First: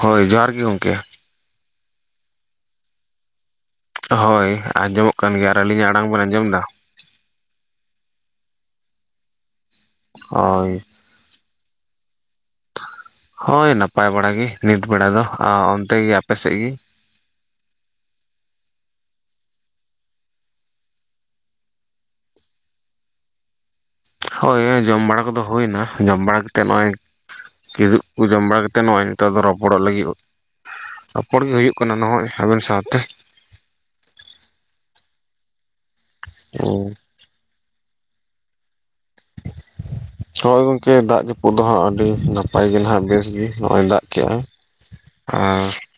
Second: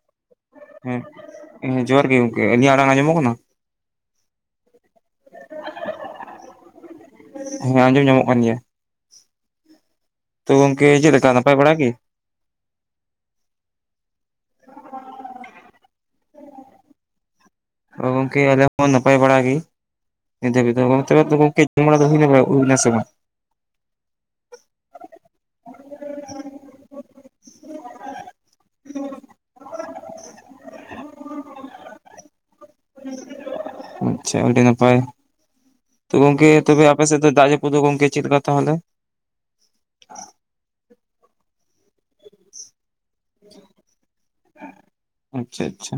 ᱦᱳᱭ ᱡᱚᱦᱟᱨ ᱜᱮ ᱜᱚᱢᱠᱮ᱾ ᱦᱮᱸ ᱦᱮᱸ ᱡᱚᱦᱟᱨ ᱜᱮ ᱜᱚᱝᱠᱮ ᱟᱹᱞᱤᱧᱟᱜ ᱟᱲᱟᱝ ᱟᱸᱡᱚᱢᱚᱜ ᱠᱟᱱᱟ? ᱦᱳᱭ ᱟᱸᱡᱚᱢᱚᱜ ᱠᱟᱱ ᱜᱮᱭᱟ ᱾ ᱟᱨ ᱟᱹᱞᱤᱧᱟᱜ ᱟᱲᱟᱝ ᱵᱮᱱ ᱟᱸᱡᱚᱢ ᱫᱟ? ᱦᱮᱸ ᱟᱸᱡᱚᱢ ᱧᱟᱢᱚᱜ ᱠᱟᱱ ᱜᱮᱭᱟ᱾ ᱛᱚ ᱦᱳᱭ ᱜᱚᱢᱠᱮ ᱪᱮᱫ ᱞᱮᱠᱟ ᱱᱟᱯᱟᱭ ᱵᱟᱲᱟ ᱜᱮ? ᱦᱳᱭ ᱱᱟᱯᱟᱭ ᱵᱟᱲᱟ ᱜᱮ ᱱᱤᱛ ᱵᱮᱲᱟ ᱫᱚ, ᱟᱨ ᱚᱱᱛᱮ ᱜᱮ ᱟᱯᱮ ᱥᱮᱫ ᱜᱮ? ᱜᱚᱝᱠᱮ ᱟᱞᱮ ᱠᱚ ᱦᱚᱸ ᱱᱟᱯᱟᱭ ᱵᱟᱲᱟ ᱜᱮ᱾ ᱱᱤᱛ ᱦᱟᱵᱤᱡ ᱫᱚᱵᱮ ᱛᱚ ᱜᱚᱢᱠᱮ ᱡᱚᱢ ᱵᱟᱲᱟ ᱦᱩᱭᱱᱟ ᱥᱮ ᱵᱟᱝ ᱦᱳᱭ ᱦᱳᱭ ᱡᱚᱢ ᱵᱟᱲᱟ ᱠᱚᱫᱚ ᱦᱩᱭᱱᱟ ᱡᱚᱢ ᱵᱟᱲᱟ ᱠᱟᱛᱮᱫ ᱱᱚᱜᱼᱚᱭ ᱠᱤᱫᱩᱜ ᱠᱚ ᱡᱚᱢ ᱵᱟᱲᱟ ᱠᱟᱛᱮᱫ ᱱᱚᱜᱼᱚᱭ ᱱᱤᱛᱚᱜ ᱫᱚ ᱨᱚᱯᱚᱲᱚᱜ ᱞᱟᱹᱜᱤᱫ ᱨᱚᱯᱚᱲ ᱜᱮ ᱦᱩᱭᱩᱜ ᱠᱟᱱᱟ ᱱᱚᱜᱼᱚᱭ ᱟᱵᱮᱱ ᱥᱟᱶᱼᱼ ᱟᱪᱪᱷᱟ ᱟᱹᱰᱤ ᱱᱟᱯᱟᱭ᱾ ᱛᱚ ᱜᱚᱝᱠᱮ ᱛᱚᱵᱮ ᱟᱯᱮ ᱥᱮᱫ ᱫᱚ ᱫᱟᱜ ᱡᱟᱹᱯᱩᱫ ᱫᱚ ᱜᱚᱝᱠᱮ ᱪᱮᱫ ᱞᱮᱠᱟ ᱛᱟᱦᱚᱞᱮ? ᱦᱳᱭ ᱜᱚᱝᱠᱮ ᱫᱟᱜ ᱡᱟᱹᱯᱩᱫ ᱫᱚᱦᱟᱸᱜ ᱟᱹᱰᱤ ᱱᱟᱯᱟᱭ ᱜᱮᱱ ᱦᱟᱸᱜ ᱵᱮᱥ ᱜᱮ ᱱᱚᱜᱼᱚᱭ ᱫᱟᱜ ᱠᱮᱟᱭ ᱟᱨ ᱟᱪᱪᱷᱟ ᱟᱪᱪᱷᱟ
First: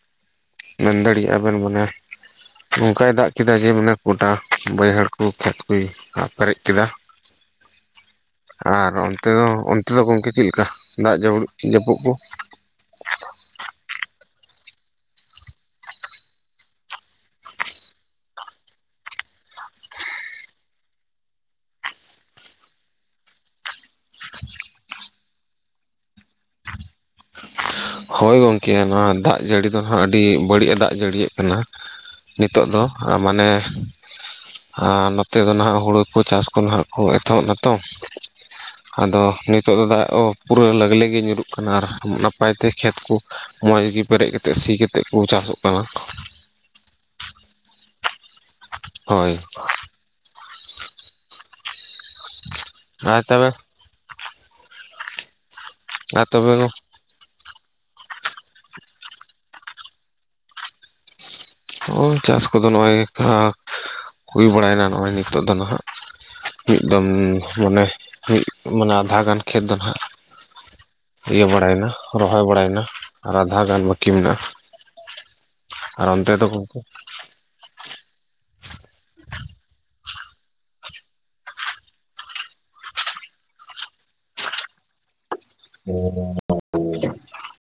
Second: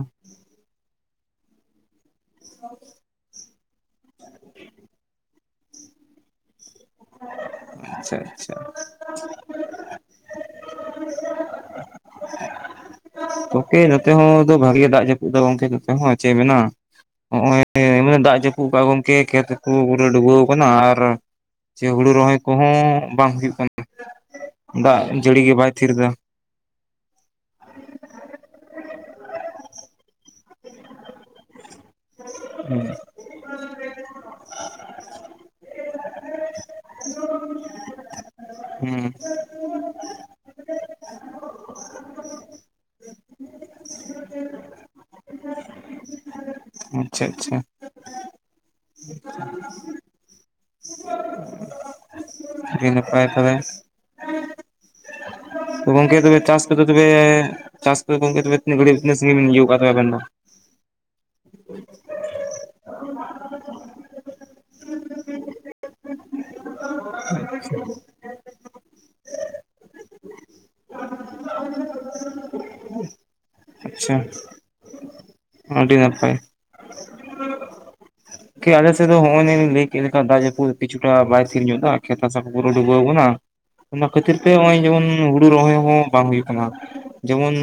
ᱢᱮᱱ ᱫᱟᱲᱮᱭᱟᱜᱼᱟ ᱵᱮᱱ ᱢᱟᱱᱮ ᱱᱚᱝᱠᱟᱭ ᱫᱟᱜ ᱠᱮᱫᱟ ᱡᱮ ᱢᱟᱱᱮ ᱜᱚᱴᱟ ᱵᱟᱹᱭᱦᱟᱹᱲ ᱠᱚ ᱠᱷᱮᱛ ᱠᱚᱭ ᱟ ᱯᱮᱨᱮᱡ ᱠᱮᱫᱟ᱾ [unintelligible] ᱟᱨ ᱚᱱᱛᱮ ᱫᱚ ᱚᱱᱛᱮ ᱫᱚ ᱜᱚᱝᱠᱮ ᱪᱮᱫ ᱞᱮᱠᱟ ᱫᱟᱜ ᱡᱟᱹᱯᱩ ᱡᱟᱹᱯᱩᱫ ᱠᱚ? ᱜᱚᱝᱠᱮ ᱱᱚᱛᱮ ᱦᱚᱸ ᱵᱷᱟᱜᱮ ᱫᱟᱜ ᱡᱟᱹᱯᱩᱫ ᱫᱚ ᱜᱚᱝᱠᱮ ᱱᱚᱛᱮ ᱦᱚᱸ ᱪᱮᱫ ᱢᱮᱱᱟ ᱱᱚᱭᱟ ᱮ ᱫᱟᱜ ᱡᱟᱹᱯᱩᱫ ᱠᱟ ᱜᱚᱢᱠᱮ ᱠᱷᱮᱛ ᱯᱩᱨᱚ ᱰᱩᱵᱟᱹᱣ ᱟᱠᱟᱱᱟ ᱟᱨ ᱥᱮ ᱦᱩᱲᱩ ᱨᱚᱦᱚᱭ ᱠᱚᱦᱚᱸ ᱵᱟᱝ ᱦᱩᱭᱩᱜ ᱠᱟᱱᱟ ᱫᱟᱜ ᱡᱟᱹᱲᱤ ᱜᱮ ᱵᱟᱭ ᱛᱷᱤᱨ ᱫᱟ ᱦᱳᱭ ᱜᱚᱝᱠᱮ ᱱᱚᱣᱟ ᱫᱟᱜ ᱡᱟᱹᱲᱤ ᱫᱚ ᱱᱟᱦᱟᱜ ᱟᱹᱰᱤ ᱵᱟᱹᱲᱤᱡ ᱮ ᱫᱟᱜ ᱡᱟᱹᱲᱤᱭᱮᱜ ᱠᱟᱱᱟ᱾ ᱱᱤᱛᱚᱜ ᱫᱚ ᱢᱟᱱᱮ ᱟᱨ ᱱᱚᱛᱮ ᱫᱚ ᱦᱟᱸᱜ ᱦᱩᱲᱩ ᱠᱚ ᱪᱟᱥ ᱠᱚ ᱠᱚ ᱮᱛᱚᱦᱚᱵ ᱱᱟᱛᱚ᱾ ᱦᱮᱸ ᱟᱫᱚ ᱱᱤᱛᱚᱜ ᱫᱚ ᱫᱟᱜ ᱦᱚᱸ ᱯᱩᱨᱟᱹ ᱞᱟᱜᱽᱞᱮ ᱜᱮ ᱧᱩᱨᱩᱜ ᱠᱟᱱᱟ ᱟᱨ ᱱᱟᱯᱟᱭ ᱛᱮ ᱠᱷᱮᱛ ᱠᱚ ᱢᱚᱸᱡᱽ ᱜᱮ ᱯᱮᱨᱮᱡ ᱠᱟᱛᱮᱫ ᱥᱤ ᱠᱟᱛᱮᱫ ᱠᱚ ᱪᱟᱥᱚᱜ ᱠᱟᱱᱟ᱾ ᱟᱪᱪᱷᱟ ᱟᱪᱪᱷᱟ ᱦᱳᱭ ᱟᱹᱰᱤ ᱱᱟᱯᱟᱭ ᱛᱚᱵᱮ ᱜᱚᱝᱠᱮ ᱛᱚᱵᱮ ᱪᱟᱥ ᱠᱚᱫᱚ ᱛᱚᱵᱮ ᱪᱟᱥ ᱠᱚᱫᱚ ᱜᱚᱝᱠᱮ ᱛᱚᱵᱮ ᱛᱤᱱᱟᱹᱜ ᱜᱟᱲᱤ ᱛᱤᱱᱟᱹᱜ ᱥᱟᱺᱜᱤᱧ ᱵᱮᱱ ᱤᱭᱟᱹ ᱠᱟᱫ ᱛᱮ ᱟᱵᱮᱱ ᱫᱚ? ᱱᱚ ᱪᱟᱥ ᱠᱚᱫᱚ ᱱᱚᱜᱼᱚᱭ ᱦᱩᱭ ᱵᱟᱲᱟᱭᱮᱱᱟ ᱱᱚᱜᱼᱚᱭ ᱱᱤᱛᱚᱜ ᱫᱚ ᱱᱟᱦᱟᱜ᱾ ᱢᱤᱫ ᱫᱚᱢ ᱢᱟᱱᱮ ᱢᱤᱫ ᱢᱟᱱᱮ ᱟᱫᱷᱟ ᱜᱟᱱ ᱠᱷᱮᱛ ᱫᱚ ᱱᱟᱜ ᱤᱭᱟᱹ ᱵᱟᱲᱟᱭᱮᱱᱟ ᱨᱚᱦᱚᱭ ᱵᱟᱲᱟᱭᱱᱟ ᱟᱨ ᱟᱫᱷᱟ ᱜᱟᱱ ᱵᱟᱹᱠᱤ ᱟᱪᱪᱷᱟ ᱢᱮᱱᱟᱜᱼᱟ᱾ ᱟᱹᱰᱤ ᱟᱨ ᱱᱟᱯᱟᱭ ᱚᱱᱛᱮ ᱫᱚ ᱜᱚᱝᱠᱮ? ᱠᱤ ᱟᱞᱮᱥᱮᱫ ᱫᱚ ᱦᱚᱸᱜᱼᱚᱭ ᱱᱤᱱ ᱞᱟᱹᱭ ᱠᱮᱫ ᱞᱮᱠᱟ ᱫᱟᱜ ᱡᱟᱹᱯᱩ ᱠᱤᱪᱷᱩ ᱴᱟᱜ ᱵᱟᱭ ᱛᱷᱤᱨ ᱧᱚᱜ ᱮᱫᱟ ᱠᱷᱮᱛ ᱦᱟᱥᱟ ᱠᱚ ᱯᱩᱨᱟᱹ ᱰᱩᱵᱟᱹᱣ ᱟᱠᱟᱱᱟ᱾ ᱚᱱᱟ ᱠᱷᱟᱹᱛᱤᱨ ᱛᱮ ᱱᱚᱜᱼᱚᱭ ᱡᱮᱢᱚᱱ ᱦᱩᱲᱩ ᱨᱚᱦᱚᱭ ᱦᱚᱸ ᱵᱟᱝ ᱦᱩᱭᱩᱜ ᱠᱟᱱᱟ᱾ ᱡᱮᱢᱚᱱ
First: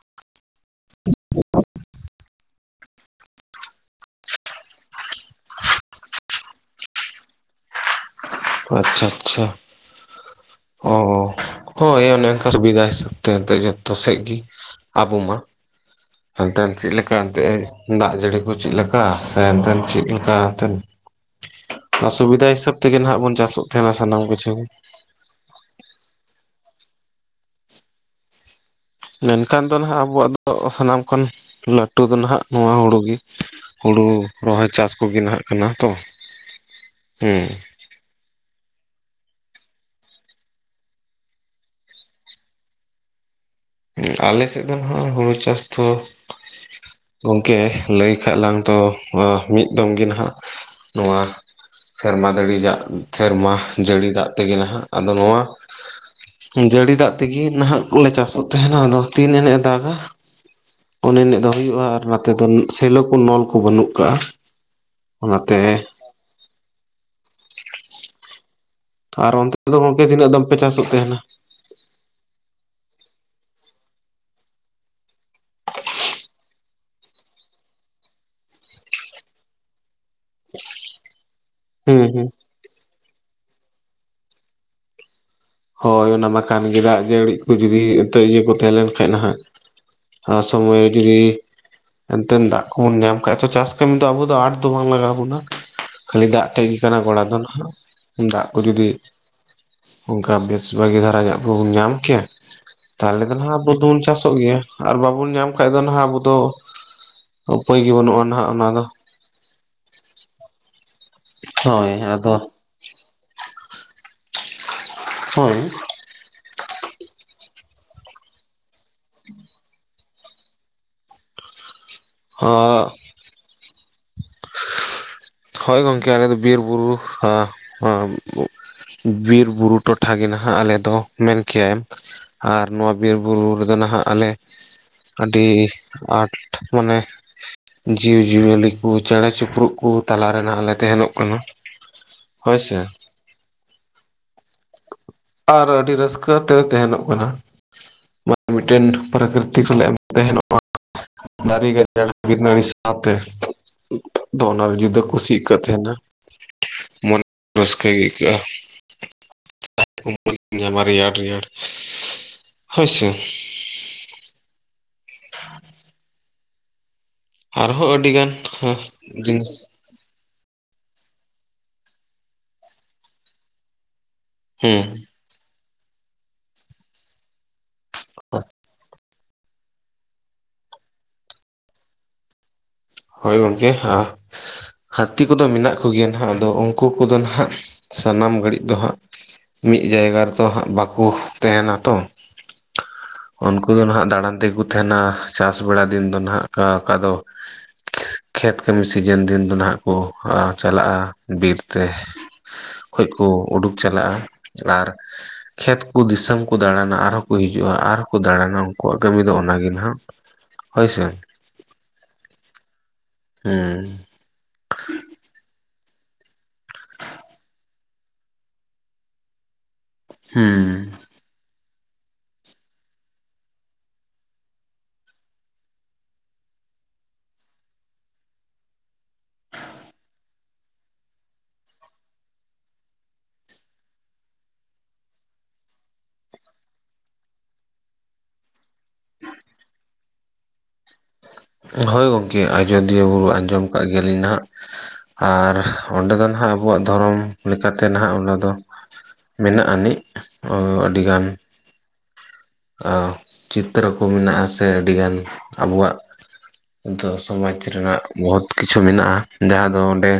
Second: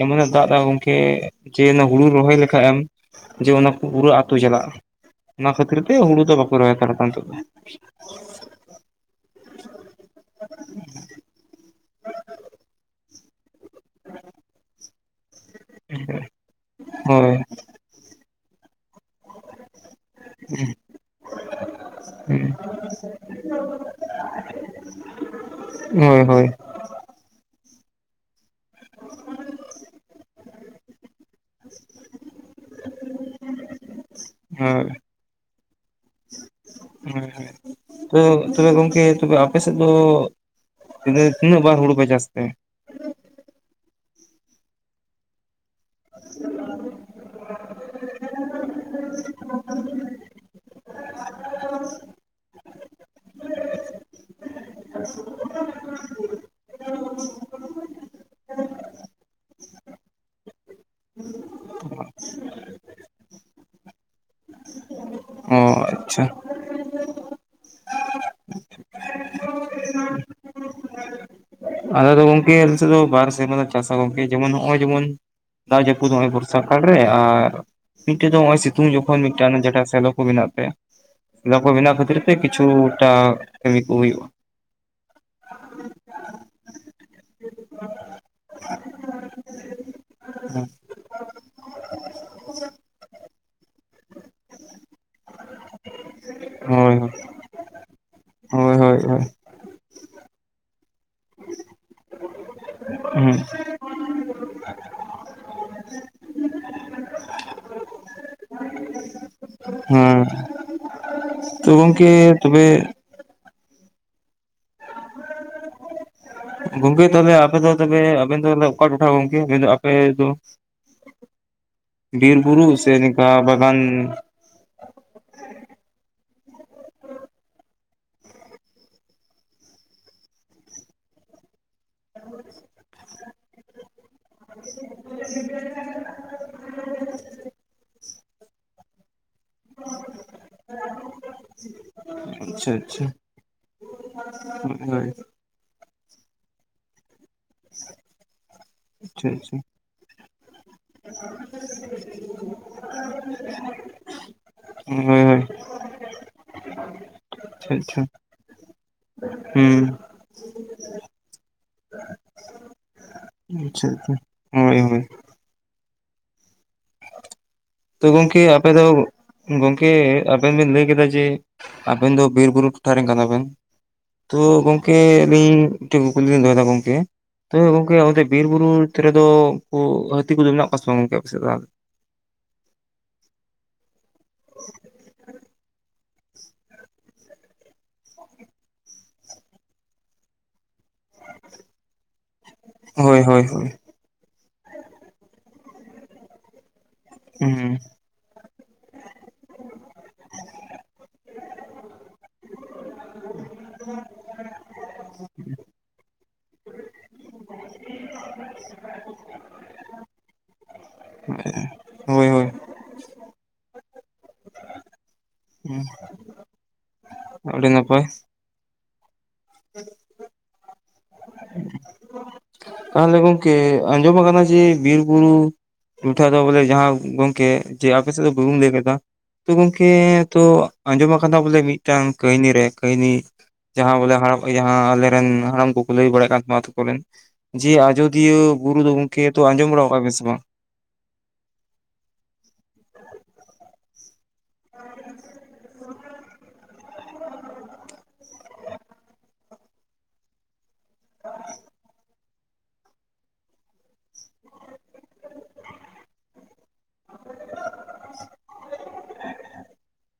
ᱮᱢᱚᱱᱮ ᱫᱟᱜ ᱮᱫᱟ ᱜᱚᱝᱠᱮ ᱡᱮ ᱱᱚ ᱦᱩᱲᱩ ᱨᱚᱦᱚᱭ ᱞᱮᱠᱷᱟᱡ ᱮᱢ ᱡᱮ ᱚᱱᱟ ᱠᱚ ᱯᱩᱨᱟᱹ ᱟᱹᱛᱩ ᱪᱟᱞᱟᱜᱼᱟ᱾ ᱚᱱᱟ ᱠᱷᱟᱹᱛᱤᱨ ᱛᱮ ᱦᱩᱲᱩ ᱫᱚ ᱵᱟᱠᱚ ᱨᱚᱦᱚᱭ ᱦᱟᱛᱟᱨ ᱫᱟ ᱱᱤᱛᱳᱜ ᱫᱚ᱾ ᱟᱪᱪᱷᱟ ᱟᱪᱪᱷᱟ ᱚ, ᱦᱳᱭ ᱚᱱᱮ ᱚᱱᱠᱟ ᱥᱩᱵᱤᱫᱷᱟ ᱦᱤᱥᱟᱹᱵ ᱛᱮ ᱮᱱᱛᱮ ᱡᱚᱛᱚ ᱥᱮᱫ ᱜᱮ ᱟᱵᱚ ᱢᱟ᱾ ᱦᱟᱱᱛᱮ ᱪᱮᱫᱞᱮᱠᱟ ᱦᱳᱭ ᱮᱱᱛᱮᱜ ᱮ ᱫᱟᱜ ᱡᱟᱹᱲᱤ ᱠᱚ ᱪᱮᱫ ᱞᱮᱠᱟ? ᱠᱟ ᱛᱟᱭᱚᱢ ᱛᱮᱱ ᱪᱮᱫᱠᱟ ᱛᱟᱱ ᱚᱥᱩᱵᱤᱫᱟ ᱦᱤᱥᱟᱹᱵ ᱛᱮᱜᱮ ᱟᱱᱦᱜ ᱵᱚᱱ ᱪᱟᱥᱚᱜ ᱛᱟᱸᱦᱮᱦᱱᱟ ᱥᱟᱱᱟᱢ ᱠᱤᱪᱷᱩ᱾ ᱦᱳᱭ ᱦᱳᱭ᱾ ᱢᱮᱱᱠᱷᱟᱱ ᱫᱚ ᱱᱟᱦᱜ ᱟᱵᱚᱣᱟᱜ ᱫᱚ ᱥᱟᱱᱟᱢ ᱠᱷᱚᱱ ᱞᱟᱹᱴᱩ ᱫᱚ ᱱᱟᱦᱟᱜ ᱱᱚᱣᱟ ᱦᱩᱲᱩ ᱜᱮ᱾ ᱦᱩᱲᱩ ᱨᱚᱦᱚᱭ ᱦᱳᱭ ᱪᱟᱥ ᱠᱚᱜᱮ ᱞᱟᱦᱟᱜ ᱠᱟᱱᱟ ᱛᱚ? ᱦᱳᱭ ᱦᱮᱸ ᱦᱳᱭ᱾ ᱛᱚ ᱛᱚᱵᱮ ᱜᱚᱝᱠᱮ ᱛᱚᱵᱮ ᱟᱯᱮ ᱥᱮᱫ ᱫᱚ ᱛᱤᱱᱟᱹᱜ ᱵᱟᱨ ᱦᱩᱲᱩ ᱯᱮ ᱪᱟᱥ ᱛᱮ? ᱩᱸ ᱟᱞᱮ ᱥᱮᱫ ᱫᱚ ᱦᱟᱸ ᱦᱩᱲᱩ ᱪᱟᱥ ᱫᱚ ᱜᱚᱝᱠᱮ ᱞᱟᱹᱭ ᱠᱷᱟᱡ ᱞᱟᱝ ᱛᱚ ᱢᱤᱫ ᱫᱚᱢ ᱜᱮ ᱱᱟᱦᱟᱜ ᱱᱚᱣᱟ ᱥᱮᱨᱢᱟ ᱫᱟᱹᱲᱤ ᱡᱟᱜ ᱥᱮᱨᱢᱟ ᱡᱟᱹᱲᱤ ᱫᱟᱜ ᱛᱮᱜᱮ ᱱᱟᱦᱟᱜ, ᱟᱫᱚ ᱱᱚᱣᱟ ᱡᱟᱹᱲᱤ ᱫᱟᱜ ᱛᱮᱜᱮ ᱱᱟᱦᱟᱜ ᱠᱚᱞᱮ ᱪᱟᱥᱚᱜ ᱛᱟᱦᱮᱱᱟ, ᱟᱫᱚ ᱛᱤᱱ ᱮᱱᱮᱜᱼᱮ ᱫᱟᱜᱟ ᱚᱱᱮ ᱮᱱᱮ ᱫᱟᱜ ᱠᱚ ᱦᱳᱭᱳᱜᱼᱟ ᱟᱨ ᱱᱟᱛᱮ ᱫᱚ ᱥᱮᱞᱚ ᱠᱚ ᱱᱚᱞ ᱠᱚ ᱵᱟᱹᱱᱩᱜ ᱠᱟᱜᱼᱟ᱾ ᱚ ᱚᱱᱟᱛᱮ ᱟᱪᱪᱷᱟ ᱟᱨ ᱚᱱᱛᱮ ᱫᱚ ᱜᱚᱝᱠᱮ ᱛᱤᱱᱟᱹᱜ ᱫᱟᱢ ᱯᱮ ᱪᱟᱥᱚᱜ ᱛᱟᱦᱮᱱᱟ? ᱟᱞ ᱫᱚ ᱜᱚᱝᱠᱮ ᱵᱤᱥᱤ ᱫᱚ ᱵᱟᱨ ᱥᱮᱢᱟ ᱞᱮ ᱪᱟᱥᱟ, ᱜᱚᱝᱠᱮ ᱡᱮᱢᱚᱱ ᱱᱚᱜᱼᱚᱭ ᱡᱮᱢᱚᱱ ᱫᱟᱜ ᱡᱟ. ᱯᱩᱫ ᱱᱚᱭ ᱵᱚᱨᱥᱟ ᱠᱟᱲ ᱨᱮ ᱟᱨ ᱢᱤᱫᱴᱮᱡ ᱫᱚ ᱱᱚᱜᱼᱚᱭ ᱥᱤᱛᱩᱝ ᱡᱚᱠᱷᱚᱱ ᱢᱤᱫᱴᱟᱱ ᱡᱟᱰᱟ ᱥᱮᱞᱳ ᱠᱚ ᱢᱮᱱᱟᱜ ᱛᱟᱭᱟ᱾ ᱚᱱᱟ ᱠᱚ ᱢᱮᱱᱟᱜ ᱦᱩᱸ ᱠᱷᱟᱹᱛᱤᱨ ᱦᱩᱸ ᱛᱮ ᱠᱤᱪᱷᱩᱴᱟ ᱠᱟᱹᱢᱤ ᱠᱚ ᱦᱩᱭᱩᱜᱼᱟ᱾ ᱦᱳᱭ ᱚᱱᱟ ᱵᱟᱠᱷᱟᱱ ᱜᱮ ᱫᱟᱜ ᱡᱟᱹᱲᱤ ᱠᱚ ᱠᱷᱩᱡᱞᱤ ᱮᱛ ᱤᱭᱟᱹ ᱠᱚ ᱛᱟᱦᱮᱸ ᱞᱮᱱᱠᱟᱸᱡ ᱱᱟᱸᱦᱟᱜ᱾ ᱟᱨ ᱥᱚᱢᱚᱭ ᱜᱤᱞᱤ ᱮᱱᱛᱮᱢ ᱫᱟᱜ ᱠᱚᱵᱚᱱ ᱧᱟᱢ ᱠᱷᱟᱡ ᱛᱚ ᱪᱟᱥ ᱠᱟᱹᱢᱤ ᱫᱚ ᱟᱵᱚ ᱫᱚ ᱟᱴ ᱫᱚ ᱵᱟᱝ ᱞᱟᱜᱟᱣ ᱵᱚᱱᱟ᱾ ᱠᱷᱟᱹᱞᱤ ᱫᱟᱜ ᱴᱮᱡ ᱜᱮ ᱦᱳᱭ ᱠᱟᱱᱟ ᱜᱚᱲᱟ ᱫᱚ ᱱᱟᱸᱦᱟᱜ ᱫᱟᱜ ᱠᱚ ᱦᱳᱭ ᱡᱩᱫᱤ ᱦᱳᱭ ᱦᱳᱭ ᱚᱱᱠᱟ ᱵᱮᱥ ᱵᱷᱟᱹᱜᱤ ᱫᱷᱟᱨᱟ ᱜᱮᱵᱚᱱ ᱧᱟᱢ ᱠᱮᱭᱟ᱾ ᱛᱟᱦᱚᱞᱮ ᱦᱩᱸ ᱫᱚ ᱱᱟᱸᱦᱜ ᱟᱵᱚ ᱫᱚᱵᱚᱱ ᱪᱟᱥᱚᱜ ᱜᱮᱭᱟ, ᱟᱨ ᱵᱟᱵᱚᱱ ᱧᱟᱢ ᱠᱷᱟ ᱫᱚ ᱱᱟᱜ ᱟᱵᱚ ᱫᱚ ᱩᱯᱟᱹᱭᱜ ᱜᱮ ᱵᱟᱹᱱᱩᱜᱼᱟ ᱱᱟᱦᱟᱜ ᱚᱱᱟ ᱫᱚ᱾ ᱦᱩᱸ ᱛᱚ ᱦᱳᱭ ᱜᱚᱝᱠᱮ ᱟᱫᱚ ᱛᱚᱵᱮ ᱦᱳᱭ᱾ ᱜᱚᱝᱠᱮ ᱛᱟᱦᱞᱮ ᱟᱯᱮ ᱫᱚ ᱛᱚᱵᱮ ᱟᱵᱮᱱ ᱫᱚ ᱚᱠᱟ ᱴᱚᱴᱷᱟ ᱜᱚᱢᱠᱮ, ᱢᱮᱱ ᱫᱚ ᱟᱯᱮ ᱫᱚ? [inaudible] ᱵᱤᱨ ᱚ ᱵᱩᱨᱩ ᱥᱮ ᱱᱚᱠᱟ ᱵᱟᱜᱟᱱ ᱦᱳᱭ ᱜᱚᱢᱠᱮ ᱟᱞᱮ ᱫᱚ ᱵᱤᱨᱵᱩᱨᱩ ᱦᱟᱸ ᱦᱟᱸ, ᱵᱤᱨᱵᱩᱨᱩ ᱴᱚᱴᱷᱟ ᱜᱮ ᱱᱟᱦᱟᱜ ᱟᱞᱮ ᱫᱚ ᱢᱮᱱ ᱠᱮᱭᱮᱢ᱾ ᱟᱨ ᱱᱚᱣᱟ ᱵᱤᱨ ᱵᱩᱨᱩ ᱨᱮᱫᱚ ᱱᱟᱦᱟᱜ ᱟᱞᱮ ᱟᱹᱰᱤ ᱟᱸᱴ ᱢᱟᱱᱮ ᱡᱤᱵᱽᱼᱡᱤᱭᱟᱹᱞᱤ ᱦᱩᱭ ᱪᱮᱬᱮ ᱪᱤᱯᱨᱩᱜ ᱠᱚ ᱛᱟᱨᱮ ᱱᱟᱦ ᱞᱮ ᱛᱮᱦᱮᱱᱚᱜ ᱠᱟᱱᱟ, ᱦᱳᱭ ᱥᱮ᱾ ᱦᱩᱸ ᱦᱳ ᱦᱳᱭ᱾ ᱟᱨ ᱟᱹᱰᱤ ᱨᱟᱹᱥᱠᱟᱹ ᱛᱮ ᱛᱟᱦᱮᱱᱚᱜ ᱠᱟᱱᱟ, ᱢᱟᱱᱮ ᱢᱤᱫᱴᱮᱱ ᱟᱪᱪᱷᱟ ᱯᱨᱟᱠᱨᱤᱛ ᱟᱪᱪᱷᱟ ᱥᱟᱞᱟᱜ ᱛᱟᱦᱮᱱᱚᱜ-ᱟ ᱫᱟᱨᱮ ᱜᱟᱡᱟᱲ [unintelligible] ᱥᱟᱶᱛᱮ᱾ ᱫᱚ ᱚᱱᱟ ᱡᱩᱫᱟᱹ ᱦᱳᱭ ᱠᱩᱥᱤ ᱦᱳᱭ ᱠᱟ ᱛᱟᱦᱮᱸᱱᱟ ᱢᱚᱱᱮ ᱟᱪᱪᱷᱟ ᱨᱟᱹᱥᱠᱟᱹ ᱟᱪᱪᱷᱟ ᱜᱮ ᱟᱹᱭᱠᱟᱹᱜᱼᱟ᱾ ᱦᱩᱸ [unintelligible] ᱵᱟᱨᱭᱟ ᱨᱮᱭᱟᱲ ᱦᱳᱭ ᱥᱮ᱾ [unintelligible] ᱦᱳᱭ ᱦᱳᱭ᱾ [inaudible] ᱟᱨᱦᱚᱸ ᱛᱚ ᱟᱹᱰᱤᱜᱟᱱ ᱜᱚᱝᱠᱮ ᱟᱯᱮ ᱫᱚ, ᱡᱤᱱᱤᱥ ᱜᱚᱢᱠᱮ ᱜᱚᱝᱠᱮ ᱟᱵᱮᱱ ᱵᱮᱱ ᱞᱟᱹᱭ ᱠᱮᱫᱟ ᱡᱮ ᱟᱵᱮᱱ ᱫᱚ ᱵᱤᱨ ᱵᱩᱨᱩ ᱴᱚᱴᱷᱟ ᱨᱮᱱ ᱠᱟᱱᱟ ᱵᱮᱱ᱾ ᱛᱚ ᱦᱮᱸ ᱜᱚᱢᱠᱮ ᱟᱹᱞᱤᱧ ᱢᱤᱫᱴᱮᱱ ᱠᱩᱠᱞᱤ ᱞᱤᱧ ᱫᱚᱦᱚᱭᱮᱫᱟ ᱜᱚᱢᱠᱮ᱾ ᱛᱚᱵᱮ ᱜᱚᱝᱠᱮ ᱚᱱᱛᱮ ᱵᱤᱨ ᱵᱩᱨᱩ ᱨᱮᱫᱚ ᱩᱱᱠᱩ ᱦᱟᱹᱛᱤ ᱠᱚᱫᱚ ᱢᱮᱱᱟᱜ ᱠᱚᱣᱟ ᱥᱮ ᱵᱟᱝ? ᱜᱚᱝᱠᱮ ᱟᱯᱮ ᱥᱮᱫ ᱫᱚ᱾ ᱦᱳᱭ ᱜᱚᱝᱠᱮ ᱦᱟ, ᱦᱟᱹᱛᱤ ᱠᱚᱫᱚ ᱢᱮᱱᱟᱜ ᱠᱚᱜᱮᱭᱟ ᱱᱟᱦᱟᱜ ᱟᱫᱚ, ᱩᱱᱠᱩ ᱠᱚᱫᱚ ᱱᱟᱦᱟᱜ, ᱥᱟᱱᱟᱢ ᱜᱷᱟᱹᱲᱤᱡ ᱫᱚ ᱦᱟᱸᱜ ᱢᱤᱫ ᱡᱟᱭᱜᱟ ᱨᱮᱫᱚ ᱦᱟᱸᱜ ᱵᱟ ᱠᱚ ᱛᱟᱦᱮᱸᱱᱟ ᱛᱚ, ᱦᱳᱭ ᱦᱳᱭ ᱦᱳᱭ ᱩᱱᱠᱩ ᱫᱚ ᱱᱟᱦᱟᱜ ᱫᱟᱬᱟᱱ ᱛᱮᱠᱚ ᱛᱟᱦᱮᱸᱱᱟ ᱪᱟᱥ ᱵᱮᱲᱟ ᱫᱤᱱ ᱫᱚ ᱱᱟᱦᱟᱜ ᱚᱠᱟ ᱚᱠᱟ ᱫᱚ ᱩᱦᱩᱸ ᱠᱷᱮᱛ ᱠᱟᱹᱢᱤ ᱥᱤᱡᱮᱱ ᱫᱤᱱ ᱫᱚ ᱱᱟᱦᱟᱜ ᱠᱚ ᱟ ᱪᱟᱞᱟᱜᱼᱟ ᱵᱤᱨ ᱛᱮ ᱠᱷᱚᱡ ᱠᱚ ᱩᱰᱩᱠ ᱪᱟᱞᱟᱜᱼᱟ ᱟᱨ ᱠᱷᱮᱛ ᱠᱩ ᱫᱤᱥᱚᱢ ᱠᱩ ᱫᱟᱬᱟᱱᱟ ᱟᱨᱦᱚᱸ ᱠᱚ ᱦᱤᱡᱩᱜᱼᱟ ᱟᱨ ᱠᱚ ᱫᱟᱬᱟᱱᱟ ᱩᱱᱠᱩᱣᱟᱜ ᱠᱟᱹᱢᱤ ᱫᱚ ᱚᱱᱟᱜᱮ ᱱᱟᱦᱟᱜ ᱦᱚᱭ ᱥᱮ ᱢᱮᱸᱻ ᱦᱚᱭ ᱦᱚᱭ ᱮᱸ ᱩᱸᱦ [inaudible] ‍‍ ᱟᱹᱰᱤ ᱱᱟᱯᱟᱭ [inaudible] ᱪᱷᱮᱸ ᱛᱟᱦᱞᱮ ᱜᱚᱢᱠᱮ ᱟᱧᱡᱚᱢ ᱠᱟᱱᱟ ᱡᱮ ᱵᱤᱨ ᱵᱩᱨᱩ ᱴᱚᱴᱷᱟ ᱫᱚ ᱵᱚᱞᱮ ᱡᱟᱦᱟᱸ ᱜᱚᱝᱠᱮ ᱡᱮ ᱟᱯᱮ ᱥᱮᱫ ᱫᱚ ᱵᱩᱨᱩᱢ ᱞᱮᱵᱮᱫᱟ ᱛᱚ ᱜᱚᱝᱠᱮ ᱛᱚ ᱟᱸᱡᱚᱢ ᱟᱠᱟᱫᱟ ᱵᱚᱞᱮ ᱢᱤᱫᱴᱟᱝ ᱠᱟᱹᱭᱱᱤ ᱨᱮ ᱠᱟᱹᱭᱱᱤ ᱡᱟᱦᱟᱸ ᱵᱚᱞᱮ ᱦᱟᱲᱟᱢ ᱡᱟᱦᱟᱸ ᱟᱞᱮᱨᱮᱱ ᱦᱟᱲᱟᱢ ᱠᱩ ᱞᱟᱹᱭ ᱵᱟᱲᱟ ᱟᱠᱟᱛ ᱠᱚᱣᱟ ᱞᱮ ᱠᱚᱨᱮᱱ ᱡᱮ ᱟᱡᱚᱫᱤᱭᱟᱹ ᱵᱩᱨᱩ ᱫᱚ ᱜᱚᱢᱠᱮ ᱛᱚ ᱟᱸᱡᱚᱢ ᱵᱟᱲᱟᱣᱟᱠᱟᱫ ᱟᱵᱮᱱ ᱥᱮ ᱵᱟᱝ ᱦᱚᱭ ᱜᱚᱝᱠᱮ ᱟᱡᱚᱫᱤᱭᱟᱹ ᱵᱩᱨᱩ ᱟᱸᱡᱚᱢ ᱟᱠᱟᱫ ᱜᱮᱭᱟᱞᱤᱧ ᱱᱟᱦᱟᱜ ᱟᱨ ᱚᱸᱰᱮ ᱫᱚ ᱱᱟᱦᱟᱜ ᱟᱵᱚᱣᱟᱜ ᱫᱷᱚᱨᱚᱢ ᱞᱮᱠᱟᱛᱮ ᱱᱟᱦᱟᱜ ᱚᱱᱟ ᱫᱚ ᱢᱮᱱᱟᱜ ᱟᱹᱱᱤᱡᱱ ᱚ ᱟᱹᱰᱤᱜᱟᱱ ᱟ ᱪᱤᱛᱨᱚ ᱠᱚ ᱢᱮᱱᱟᱜᱼᱟ ᱥᱮ ᱟᱹᱰᱤᱜᱟᱱ ᱟᱵᱚᱣᱟᱜ ᱫᱷᱟ ᱥᱚᱢᱟᱡᱽ ᱨᱮᱱᱟᱜ ᱵᱚᱦᱩᱛ ᱠᱤᱪᱷᱩ ᱢᱮᱱᱟᱜᱼᱟ ᱡᱟᱦᱟᱸ ᱫᱚ ᱚᱸᱰᱮ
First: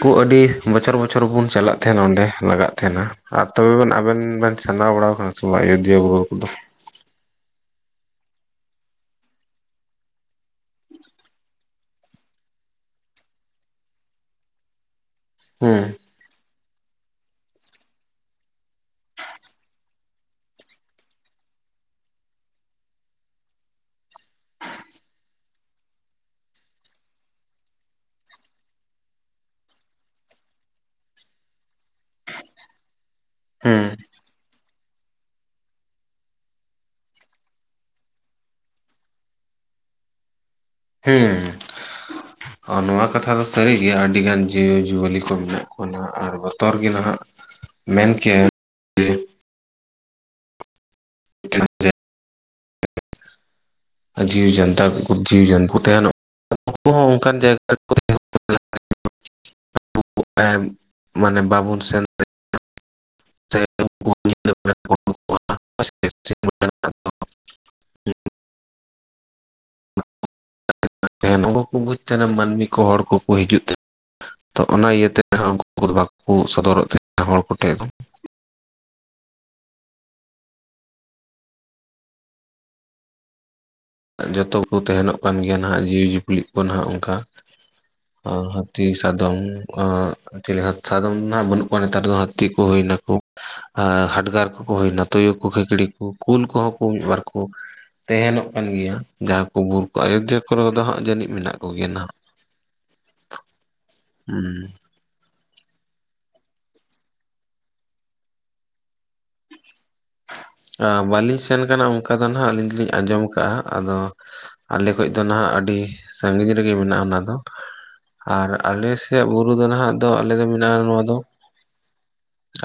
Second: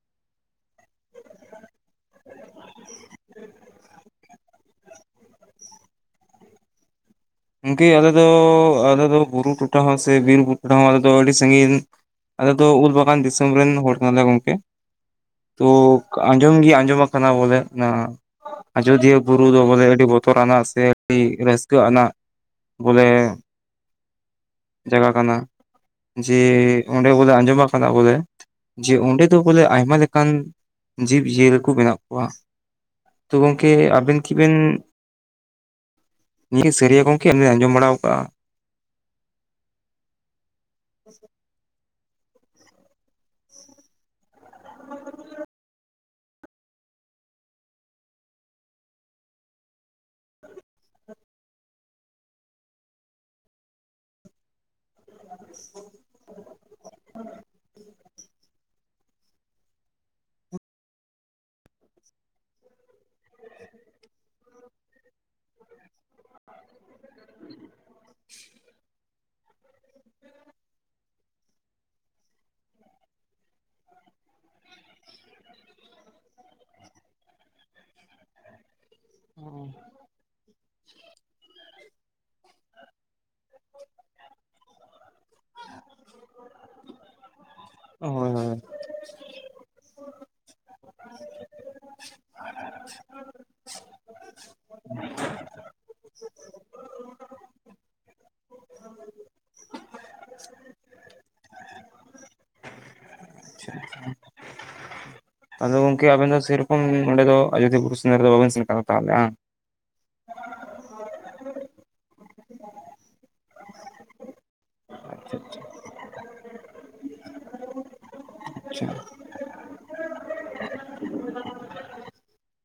ᱠᱚ ᱟᱹᱰᱤ ᱵᱚᱪᱷᱚᱨ ᱵᱚᱪᱷᱚᱨ ᱵᱚᱱ ᱪᱟᱞᱟᱜ ᱛᱟᱦᱮᱸᱱᱟ ᱚᱸᱰᱮ ᱞᱟᱜᱟᱜ ᱛᱟᱦᱮᱱᱟ ᱟᱨ ᱛᱚᱵᱮ ᱵᱮᱱ ᱟᱵᱮᱱ ᱵᱮᱱ ᱥᱮᱸᱫᱷᱟᱣ ᱵᱟᱲᱟ ᱟᱠᱟᱱᱟ ᱥᱮ ᱵᱟᱝ ᱟᱭᱚᱫᱷᱤᱭᱟᱹ ᱵᱩᱨᱩ ᱠᱚᱫᱚ ᱩᱱᱠᱤ ᱟᱞᱮ ᱫᱚ ᱟᱞᱮ ᱫᱚ ᱵᱩᱨᱩ ᱴᱚᱴᱷᱟ ᱦᱚᱸ ᱥᱮ ᱵᱤᱨ ᱵᱩᱨᱩ ᱴᱚᱴᱷᱟ ᱦᱚᱸ ᱟᱞᱮ ᱫᱚ ᱟᱹᱰᱤ ᱥᱟᱺᱜᱤᱧ ᱟᱞᱮ ᱫᱚ ᱩᱞ ᱵᱟᱜᱟᱱ ᱫᱤᱥᱚᱢ ᱨᱮᱱ ᱦᱚᱲ ᱠᱟᱱᱟᱞᱮ ᱜᱚᱝᱠᱮ ᱛᱚ ᱦᱩᱸ ᱟᱸᱡᱚᱢ ᱜᱮ ᱟᱸᱡᱚᱢ ᱟᱠᱟᱱᱟ ᱵᱚᱞᱮ ᱚᱱᱟ ᱟᱡᱚᱫᱤᱭᱟᱹ ᱵᱩᱨᱩ ᱫᱚ ᱵᱚᱞᱮ ᱟᱹᱰᱤ ᱵᱚᱛᱚᱨ ᱟᱱᱟᱜ ᱥᱮ ᱯᱤ ᱨᱟᱹᱥᱠᱟᱹ ᱟᱱᱟᱜ ᱵᱚᱞᱮ ᱡᱟᱭᱜᱟ ᱠᱟᱱᱟ ᱡᱮ ᱚᱸᱰᱮ ᱵᱚᱞᱮ ᱟᱸᱡᱚᱢ ᱟᱠᱟᱫᱟ ᱵᱚᱞᱮ ᱡᱮ ᱚᱸᱰᱮ ᱫᱚ ᱵᱚᱞᱮ ᱟᱭᱢᱟ ᱞᱮᱠᱟᱱ ᱡᱤᱵᱽ-ᱡᱤᱭᱟᱹᱞᱤ ᱠᱚ ᱢᱮᱱᱟᱜ ᱠᱚᱣᱟ᱾ ᱛᱚ ᱜᱚᱝᱠᱮ ᱦᱩᱸ ᱟᱵᱤᱱ ᱠᱤᱵᱮᱱ ᱱᱤᱭᱟᱹ ᱥᱟᱹᱨᱤᱭᱟ ᱜᱚᱝᱠᱮ ᱟᱸᱡᱚᱢ ᱵᱟᱲᱟᱣᱟᱠᱟᱜᱼᱟ ᱦᱮᱸ ᱟᱨ ᱱᱚᱶᱟ ᱠᱟᱛᱷᱟ ᱫᱚ ᱥᱟᱹᱨᱤ ᱜᱮᱭᱟ,,,,,,,,,,,, ᱟᱹᱰᱤ ᱜᱟᱱ ᱡᱤᱣᱼᱡᱤᱣᱟᱹᱞᱤ ᱠᱚ ᱢᱮᱱᱟᱜ ᱠᱚᱣᱟ ᱱᱟᱦᱟᱜ ᱟᱨ ᱵᱚᱛᱚᱨ ᱜᱮ ᱱᱟᱦᱟᱜ ᱢᱮᱱ ᱠᱮᱭᱟ ᱵᱮᱱ ᱴᱮᱲᱟᱠ ᱴᱮᱡ ᱡᱤᱣᱤ ᱡᱟᱱᱛᱟ ᱡᱤᱣᱤ ᱡᱚᱱᱛᱩ ᱛᱟᱦᱮᱱᱚᱜ ᱩᱱᱠᱩ ᱦᱚᱸ ᱚᱱᱠᱟᱱ ᱡᱟᱭᱜᱟ ᱨᱮᱠᱚ [inaudible] [unintelligible] ᱟᱵ ᱮᱢ ᱢᱟᱱᱮ ᱵᱟᱵᱚᱱ ᱥᱮᱱ ᱫᱟᱲᱮᱭᱟᱜ [inaudible] [unintelligible] ᱱᱩᱠᱩ ᱠᱚ ᱵᱩᱡᱽ ᱛᱟᱦᱮᱱᱟ ᱢᱟᱹᱱᱢᱤ ᱠᱚ ᱦᱚᱲ ᱠᱚᱠᱚ ᱦᱤᱡᱩᱜ ᱛᱮ ᱛᱚ ᱚᱱᱟ ᱤᱭᱟᱹᱛᱮ ᱦᱟᱸᱜ ᱩᱱᱠᱩ ᱠᱚᱫᱚ ᱵᱟᱠᱚ ᱥᱚᱫᱚᱨᱚᱜ ᱛᱟᱦᱮᱸᱱᱟ ᱦᱚᱲ ᱠᱚᱴᱷᱮᱫ [inaudible] ᱡᱚᱛᱚ ᱠᱚ ᱛᱟᱦᱮᱱᱚᱜ ᱠᱟᱱ ᱜᱮᱭᱟ ᱱᱟᱦᱟᱜ ᱡᱤᱣᱤᱼ ᱡᱤᱯᱞᱤᱜ ᱠᱚ ᱱᱟᱦᱟᱜ ᱚᱱᱠᱟ ᱦᱳᱭ ᱦᱳᱭ ᱦᱟᱹᱛᱤᱥ ᱥᱟᱫᱚᱢ ᱟᱸᱜ ᱪᱤᱞᱤ ᱥᱟᱫᱚᱢ ᱱᱟᱜ ᱵᱟᱹᱱᱩᱜ ᱠᱚᱣᱟ ᱱᱮᱛᱟᱨ ᱫᱚ ᱦᱟᱹᱛᱤ ᱠᱚ ᱦᱩᱭ ᱱᱟᱠᱚ ᱾ ᱦᱟᱰᱜᱟᱨ ᱠᱚᱠᱚ ᱦᱩᱭᱱᱟ ᱛᱩᱭᱩ ᱠᱚ ᱠᱷᱮᱠᱲᱤ ᱠᱚ ᱠᱩᱞ ᱠᱚᱦᱚᱸ ᱠᱚ ᱢᱤᱫᱵᱟᱨ ᱠᱚ ᱛᱮᱦᱮᱱᱚᱜ ᱠᱟᱱ ᱜᱮᱭᱟ ᱡᱟᱦᱟᱸ ᱠᱚ ᱵᱩᱨᱩ ᱠᱚ ᱟᱭᱚᱫᱷᱭᱟ ᱠᱚᱨᱮ ᱫᱚ ᱦᱟᱸᱜ ᱡᱟᱹᱱᱤᱡ ᱢᱮᱱᱟᱜ ᱠᱚᱜᱮᱭᱟ ᱱᱟᱦᱟᱸᱜ ᱾ [inaudible] ᱟᱪᱷᱟ ᱟᱫᱚ ᱜᱚᱝᱠᱮ ᱟᱵᱮᱱ ᱫᱚ ᱥᱮᱨᱚᱠᱚᱢ ᱱᱚᱸᱰᱮ ᱫᱚ ᱟᱡᱚᱫᱤᱭᱟᱹ ᱵᱩᱨᱩ ᱥᱮᱸᱫᱽᱨ ᱨᱮᱫᱚ ᱵᱟᱵᱮᱱ ᱥᱮᱱ ᱟᱠᱟᱫᱟ ᱛᱟᱦᱚᱞᱮ ᱾ ᱵᱟᱹᱞᱤᱧ ᱥᱮᱱ ᱠᱟᱱᱟ ᱚᱱᱠᱟ ᱫᱚ ᱦᱟᱸᱜ ᱟᱹᱞᱤᱧ ᱫᱚᱞᱤᱧ ᱟᱸᱡᱚᱢ ᱠᱟᱜᱼᱟ ᱟᱫᱚ ᱟᱞᱮ ᱠᱷᱚᱡ ᱫᱚ ᱱᱟᱦᱟᱜ ᱟᱪᱪᱷᱟ ᱟᱹᱰᱤ ᱥᱟᱺᱜᱤᱧ ᱨᱮᱜᱮ ᱢᱮᱱᱟᱜᱼᱟ ᱚᱱᱟ ᱫᱚ ᱾ ᱟᱨ ᱟᱪᱪᱷᱟ ᱟᱞᱮᱥᱮᱭᱟᱜ ᱵᱩᱨᱩ ᱫᱚ ᱱᱟᱦᱟᱜ ᱫᱚ ᱟᱞᱮ ᱫᱚ ᱢᱮᱱᱟᱜᱼᱟ ᱱᱚᱣᱟ ᱫᱚ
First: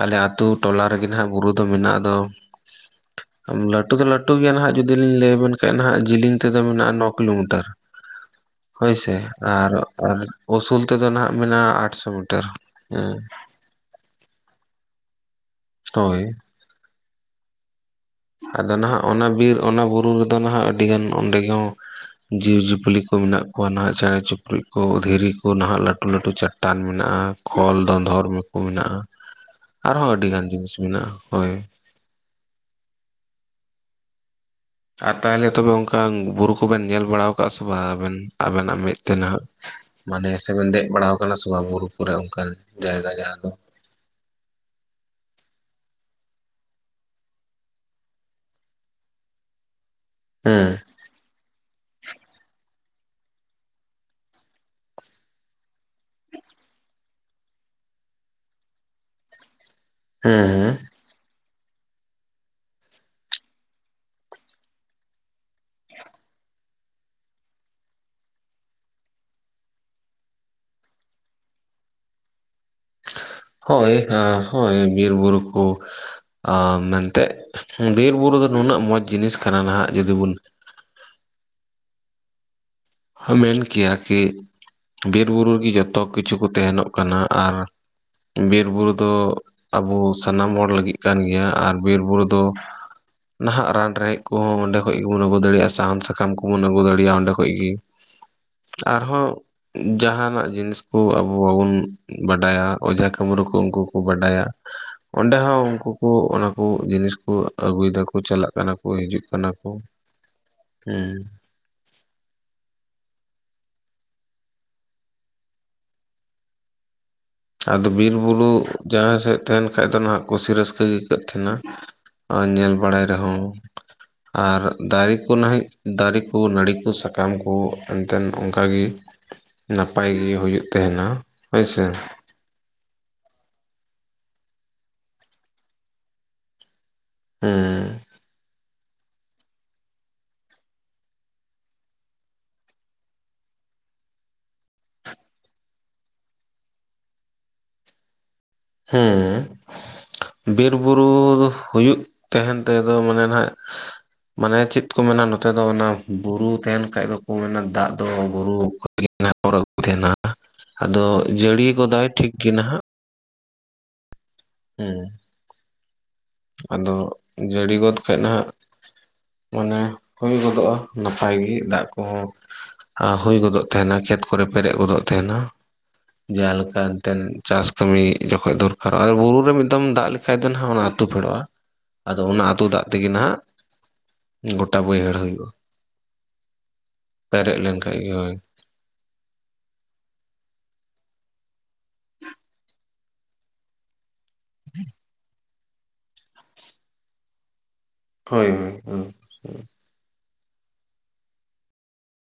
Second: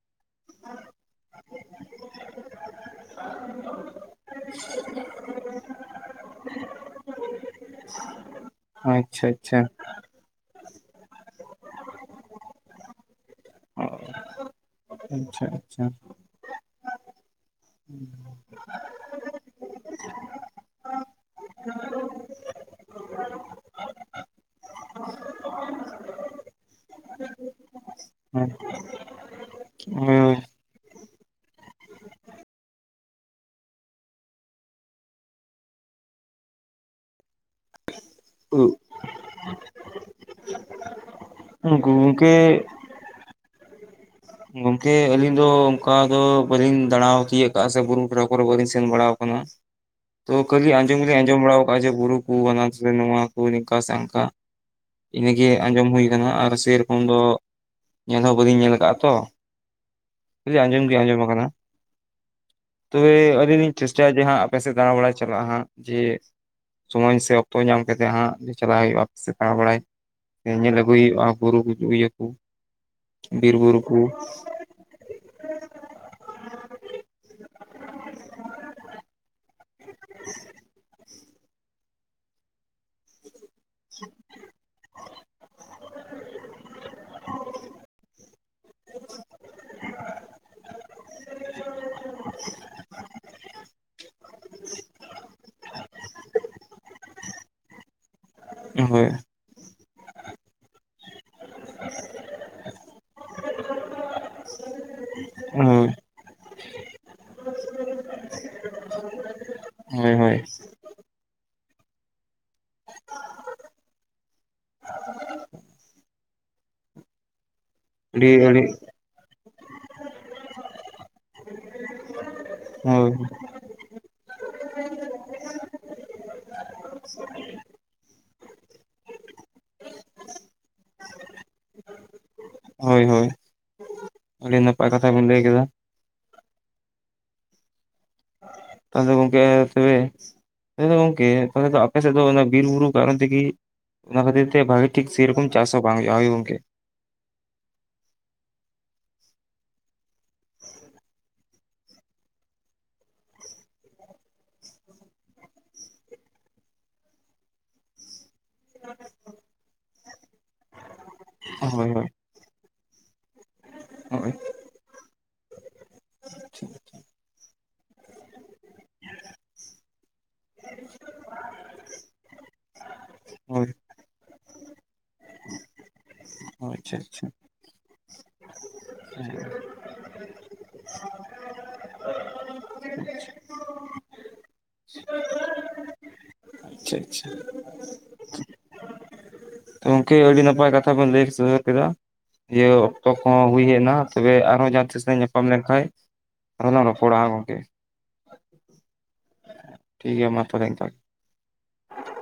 ᱟᱞᱮ ᱟᱛᱳ ᱴᱚᱞᱟ ᱨᱮᱜᱮ ᱱᱟᱦᱟᱜ ᱵᱩᱨᱩ ᱫᱚ ᱢᱮᱱᱟᱜ ᱟᱫᱚ ᱞᱟᱹᱴᱩ ᱫᱚ ᱞᱟᱹᱴᱩ ᱞᱟᱹᱴᱩ ᱜᱮᱭᱟ ᱱᱟᱦᱟᱜ ᱡᱩᱫᱤ ᱞᱤᱧ ᱞᱟᱹᱭ ᱟᱵᱮᱱ ᱠᱷᱟᱡ ᱱᱟᱦᱟᱜ ᱡᱤᱞᱤᱝ ᱛᱮᱫᱚ ᱢᱮᱱᱟᱜᱼᱟ ᱱᱚ ᱠᱤᱞᱳᱢᱤᱴᱟᱨ ᱾ ᱦᱳᱭ ᱥᱮ ᱟᱪᱪᱷᱟ ᱟᱪᱪᱷᱟ ᱟᱨ ᱟᱨ ᱩᱥᱩᱞ ᱛᱮᱫᱚ ᱱᱟᱦᱟᱜ ᱢᱮᱱᱟᱜᱼᱟ ᱟᱴᱥᱚ ᱢᱤᱴᱟᱨ ᱦᱮᱸ ᱾ ᱟᱪᱪᱷᱟ ᱟᱪᱪᱷᱟ ᱾ ᱦᱳᱭ ᱟᱫᱚ ᱱᱟᱦᱟᱜ ᱚᱱᱟ ᱵᱤᱨ ᱚᱱᱟ ᱵᱩᱨᱩ ᱨᱮᱫᱚ ᱱᱟᱦᱟᱜ ᱟᱹᱰᱤᱜᱟᱱ ᱚᱸᱰᱮ ᱜᱮ ᱡᱤᱵᱽᱼᱡᱤᱭᱟᱹᱞᱤ ᱠᱚ ᱢᱮᱱᱟᱜ ᱠᱚᱣᱟ ᱱᱟᱦᱟᱜ ᱪᱮᱬᱮ ᱪᱤᱯᱲᱩᱫ ᱠᱚ ᱫᱷᱤᱨᱤ ᱠᱚ ᱱᱟᱦᱟᱜ ᱞᱟᱹᱴᱩ ᱞᱟᱹᱴᱩ ᱪᱟᱴᱟᱱ ᱢᱮᱱᱟᱜᱼᱟ ᱾ ᱠᱚᱞ ᱫᱷᱚᱫᱚᱨ ᱠᱚ ᱢᱮᱱᱟᱜᱼᱟ ᱟᱨᱦᱚᱸ ᱟᱹᱰᱤ ᱜᱟᱱ ᱡᱤᱱᱤᱥ ᱢᱮᱱᱟᱜᱼᱟ ᱦᱳᱭ ᱾ ᱟᱨ ᱛᱟᱦᱚᱞᱮ ᱛᱚᱵᱮ ᱚᱱᱠᱟᱱ ᱵᱩᱨᱩ ᱠᱚᱵᱮᱱ ᱧᱮᱞ ᱵᱟᱲᱟ ᱟᱠᱟᱫᱼᱟ ᱥᱮ ᱵᱟᱝ ᱟᱵᱮᱱ ᱟᱵᱮᱱᱟᱜ ᱢᱤᱫ ᱛᱮᱱᱟᱜ ᱢᱟᱱᱮ ᱥᱮᱵᱮᱱ ᱫᱮᱡ ᱵᱟᱲᱟᱣ ᱟᱠᱟᱱᱟ ᱥᱮ ᱵᱟᱝ ᱵᱩᱨᱩ ᱠᱚ ᱨᱮ ᱜᱚᱝᱠᱮ ᱚᱱᱠᱟᱱ ᱡᱟᱭᱜᱟ ᱡᱟᱦᱟᱸ ᱫᱚ ᱜᱚᱝᱠᱮ ᱟᱹᱞᱤᱧ ᱫᱚ ᱚᱱᱠᱟ ᱫᱚ ᱵᱟᱹᱞᱤᱧ ᱫᱟᱲᱟ ᱛᱤᱭᱚᱜ ᱟᱠᱟᱫᱼᱟ ᱥᱮ ᱵᱩᱨᱩ [inaudible] ᱠᱚᱨᱮ ᱵᱟᱹᱞᱤᱧ ᱥᱮᱱ ᱵᱟᱲᱟ ᱟᱠᱟᱱᱟ ᱾ ᱛᱚ ᱦᱮᱸ ᱠᱷᱟᱹᱞᱤ ᱟᱸᱡᱚᱢ ᱞᱤᱧ ᱟᱸᱡᱚᱢ ᱵᱟᱲᱟ ᱠᱟᱜᱼᱟ ᱡᱮ ᱵᱩᱨᱩ ᱠᱚ ᱱᱚᱣᱟ ᱠᱚ ᱱᱤᱝᱠᱟ ᱥᱮ ᱦᱟᱝᱠᱟ ᱾ ᱤᱱᱟᱹᱜᱮ ᱟᱸᱡᱚᱢ ᱦᱩᱭ ᱟᱠᱟᱱᱟ ᱟᱨ ᱥᱮᱨᱚᱠᱚᱢ ᱫᱚ ᱧᱮᱞ ᱦᱚᱸ ᱵᱟᱹᱞᱤᱧ ᱧᱮᱞ ᱟᱠᱟᱫᱼᱟ ᱛᱚ ᱾ ᱦᱮᱸ ᱦᱮᱸ ᱟᱸᱡᱚᱢ ᱜᱮ ᱟᱸᱡᱚᱢ ᱟᱠᱟᱱᱟ ᱾ ᱛᱚᱵᱮ ᱟᱹᱞᱤᱧ ᱞᱤᱧ ᱪᱮᱥᱴᱟᱭᱟ ᱡᱮ ᱦᱟᱸᱜ ᱟᱯᱮ ᱥᱮᱫ ᱫᱟᱲᱟ ᱵᱟᱲᱟᱭ ᱪᱟᱞᱟᱜᱼᱟ ᱦᱟᱸᱜ ᱡᱮ ᱥᱳᱚᱢᱚᱭ ᱥᱮ ᱚᱠᱛᱚ ᱧᱟᱢ ᱠᱟᱛᱮ ᱦᱟᱸᱜ ᱪᱟᱞᱟᱜ ᱦᱩᱭᱩᱜᱼᱟ ᱟᱯᱮ ᱥᱮᱫ ᱫᱟᱲᱟ ᱵᱟᱲᱟᱭ ᱧᱮᱧ ᱟᱹᱜᱩᱭ ᱦᱩᱭᱩᱜᱼᱟ ᱵᱩᱨᱩ [unintelligible] ᱵᱤᱨᱵᱩᱨᱩ ᱦᱳᱭ ᱠᱚ ᱾ ᱦᱳᱭ ᱵᱤᱨ ᱵᱩᱨᱩ ᱠᱚ ᱟ ᱢᱮᱱᱛᱮ ᱵᱤᱨ ᱵᱩᱨᱩ ᱫᱚ ᱱᱩᱱᱟᱹᱜ ᱢᱚᱸᱡᱽ ᱡᱤᱱᱤᱥ ᱠᱟᱱᱟ ᱱᱟᱦᱟᱜ ᱡᱩᱫᱤ ᱵᱚᱱ ᱦᱟᱢᱮᱱ ᱠᱮᱭᱟ ᱠᱤ ᱵᱤᱨᱵᱩᱨᱩ ᱨᱮ ᱜᱮ ᱡᱚᱛᱚ ᱠᱤᱪᱷᱩ ᱠᱚ ᱛᱟᱦᱮᱱᱚᱜ ᱠᱟᱱᱟ ᱟᱨ ᱵᱤᱨᱵᱩᱨᱩ ᱫᱚ ᱟᱵᱚ ᱥᱟᱱᱟᱢ ᱦᱚᱲ ᱞᱟᱹᱜᱤᱫ ᱠᱟᱱ ᱜᱮᱭᱟ ᱟᱨ ᱵᱤᱨᱵᱩᱨᱩ ᱫᱚ ᱱᱟᱦᱟᱜ ᱨᱟᱱ ᱨᱮᱦᱮᱫ ᱠᱚᱦᱚᱸ ᱚᱸᱰᱮ ᱠᱷᱚᱡ ᱜᱮᱵᱚᱱ ᱟᱹᱜᱩ ᱫᱟᱲᱮᱭᱟᱜᱼᱟ ᱥᱟᱦᱟᱱ ᱥᱟᱠᱟᱢ ᱠᱚᱵᱚᱱ ᱟᱹᱜᱩ ᱫᱟᱲᱮᱭᱟᱜᱼᱟ ᱚᱸᱰᱮ ᱠᱷᱚᱡ ᱜᱮ ᱾ ᱟᱨ ᱦᱳᱭ ᱦᱚᱸ ᱡᱟᱦᱟᱸᱱᱟᱜ ᱡᱤᱱᱤᱥ ᱠᱚ ᱟᱵᱚ ᱵᱟᱵᱚᱱ ᱵᱟᱰᱟᱭᱟ ᱚᱡᱷᱟ ᱠᱟᱹᱢᱨᱩ ᱠᱚ ᱩᱱᱠᱩ ᱠᱚ ᱵᱟᱰᱟᱭᱟ ᱾ ᱚᱸᱰᱮ ᱦᱚᱸ ᱦᱳᱭ ᱩᱱᱠᱩ ᱠᱚ ᱚᱱᱟ ᱠᱚ ᱡᱤᱱᱤᱥ ᱠᱚ ᱟᱹᱜᱩᱭ ᱫᱟᱠᱚ ᱪᱟᱞᱟᱜ ᱠᱟᱱᱟ ᱠᱚ ᱦᱤᱡᱩᱜ ᱠᱟᱱᱟ ᱠᱚ ᱾ ᱦᱳᱭ ᱦᱳᱭ ᱾ ᱦᱮᱸ ᱟᱫᱚ ᱵᱤᱨ ᱟᱹᱰᱤ ᱵᱩᱨᱩ ᱟᱹᱰᱤ ᱡᱟᱦᱟᱸ ᱥᱮᱫ ᱛᱟᱦᱮᱸᱱ ᱠᱷᱟᱡ ᱫᱚ ᱱᱟᱦᱟᱜ ᱠᱩᱥᱤ ᱨᱟᱹᱥᱠᱟᱹ ᱜᱮ ᱟᱹᱭᱠᱟᱹᱜ ᱛᱟᱦᱮᱸᱱᱟ ᱾ ᱟᱨ ᱧᱮᱞ ᱵᱟᱲᱟᱭ ᱦᱳᱭ ᱨᱮ ᱦᱚᱸ ᱾ ᱟᱨ ᱫᱟᱨᱮ ᱠᱚ ᱱᱟᱦ ᱫᱟᱨᱮ ᱠᱚ ᱱᱟᱹᱲᱤ ᱠᱚ ᱥᱟᱠᱟᱢ ᱠᱚ ᱮᱱᱛᱮᱫ ᱚᱝᱠᱟ ᱜᱮ ᱱᱟᱯᱟᱭ ᱜᱮ ᱦᱩᱭᱩᱜ ᱛᱟᱦᱮᱸᱱᱟ ᱦᱮᱭ ᱥᱮ ᱦᱳᱭ ᱦᱳᱭ ᱟᱹᱰᱤ ᱱᱟᱯᱟᱭ ᱠᱟᱛᱷᱟ ᱵᱤᱱ ᱞᱟᱹᱭ ᱠᱮᱫᱟ ᱦᱩᱸ ᱟᱫᱚ ᱜᱚᱝᱠᱮ ᱛᱚᱵᱮ ᱛᱟᱦᱚᱞᱮ ᱜᱚᱝᱠᱮ ᱯᱟᱞᱮ ᱟᱯᱮ ᱥᱮᱫ ᱫᱚ ᱵᱤᱨᱼ ᱵᱩᱨᱩ ᱠᱟᱨᱚᱱ ᱛᱮ ᱜᱮ ᱚᱱᱟ ᱠᱷᱟᱹᱛᱤᱨ ᱛᱮ ᱵᱷᱟᱹᱜᱤ ᱴᱷᱤᱠ ᱥᱮᱭᱨᱚᱠᱚᱢ ᱪᱟᱥ ᱵᱟᱝ ᱦᱩᱭᱩᱜ-ᱟ ᱦᱚᱭ ᱜᱚᱝᱠᱮ ᱦᱮᱸ ᱵᱤᱨᱼᱵᱩᱨᱩ ᱫᱚ ᱦᱩᱭᱩᱜ ᱛᱟᱦᱮᱸᱱ ᱛᱮᱫᱚ ᱢᱟᱱᱮ ᱱᱟᱭ ᱢᱟᱱᱮ ᱪᱮᱫ ᱠᱚ ᱢᱮᱱᱟ ᱱᱚᱛᱮ ᱫᱚ ᱚᱱᱟ ᱵᱩᱨᱩ ᱛᱟᱦᱮᱸᱱ ᱠᱷᱟᱡ ᱫᱚ ᱠᱚ ᱢᱮᱱᱟ ᱫᱟᱜ ᱫᱚ ᱵᱩᱨᱩ ᱚᱨ ᱛᱟᱦᱮᱸᱱᱟ ᱟᱫᱚ ᱡᱟᱹᱲᱤ ᱦᱳᱭ ᱜᱚᱫᱟᱭ ᱦᱳᱭ ᱴᱷᱤᱠ ᱜᱮ ᱱᱟᱦᱟᱜ [inaudible] ᱦᱳ ᱦᱮᱸ ᱟᱫᱚ ᱡᱟᱹᱲᱤ ᱜᱚᱫ ᱠᱷᱚᱡ ᱱᱟᱜ ᱚᱱᱮ ᱦᱩᱭ ᱜᱚᱫᱚᱜᱼᱟ ᱱᱟᱯᱟᱭ ᱜᱮ ᱫᱟᱜ ᱠᱩᱦᱚᱸ ᱦᱟᱸ ᱦᱩᱭ ᱜᱚᱫᱚᱜ ᱦᱳᱭ ᱛᱟᱦᱮᱱᱟ ᱠᱷᱮᱛ ᱠᱚᱨᱮ ᱯᱮᱨᱮᱡ ᱜᱚᱫᱚᱜ ᱛᱟᱦᱮᱱᱟ ᱡᱟᱦᱟᱸ ᱦᱳᱭ ᱞᱮᱠᱟ ᱟᱪᱪᱷᱟ ᱮᱱᱛᱮᱫ ᱟᱪᱪᱷᱟ ᱪᱟᱥ ᱠᱟᱹᱢᱤ ᱡᱚᱠᱷᱚᱜ ᱫᱚᱨᱠᱟᱨᱚᱜᱼᱟ ᱵᱩᱨᱩ ᱨᱮ ᱢᱤᱫ ᱫᱚᱢ ᱫᱟᱜ ᱞᱮᱠᱷᱟᱡ ᱫᱚ ᱱᱟᱦᱟᱜ ᱚᱱᱟ ᱟᱹᱛᱩ ᱯᱷᱮᱰᱚᱜᱼᱟ ᱟᱫᱚ ᱚᱱᱟ ᱟᱹᱛᱩ ᱫᱟᱜ ᱛᱮᱜᱮ ᱱᱟᱜ ᱜᱚᱴᱟ ᱵᱟᱹᱭᱦᱟᱹᱲ ᱦᱩᱭᱩᱜᱼᱟ ᱟᱪᱷᱟ ᱟᱪᱷᱟ ᱯᱮᱨᱮᱡ ᱞᱮᱱᱠᱷᱟᱡ ᱜᱮ ᱦᱳᱭ ᱜᱚᱢᱠᱮ ᱟᱹᱰᱤ ᱱᱟᱯᱟᱭ ᱠᱟᱛᱷᱟ ᱵᱚᱱ ᱞᱟᱹᱭ ᱥᱚᱫᱚᱨ ᱠᱮᱫᱟ ᱡᱮ ᱚᱠᱛᱚ ᱠᱚᱦᱚᱸ ᱦᱩᱭ ᱦᱮᱡ ᱮᱱᱟ ᱛᱚᱵᱮ ᱟᱨᱦᱚᱸ ᱡᱟᱦᱟᱸ ᱛᱤᱥ ᱞᱟᱝ ᱧᱟᱯᱟᱢ ᱞᱮᱱ ᱠᱷᱟᱡ ᱟᱨᱚᱸ ᱞᱟᱝ ᱨᱚᱯᱚᱲᱟ ᱜᱚᱢᱠᱮ ᱦᱳᱭ ᱦᱳᱭ ᱴᱷᱤᱠ ᱜᱮᱭᱟ ᱢᱟ ᱛᱚᱵᱮ ᱮᱱᱠᱟ ᱜᱮ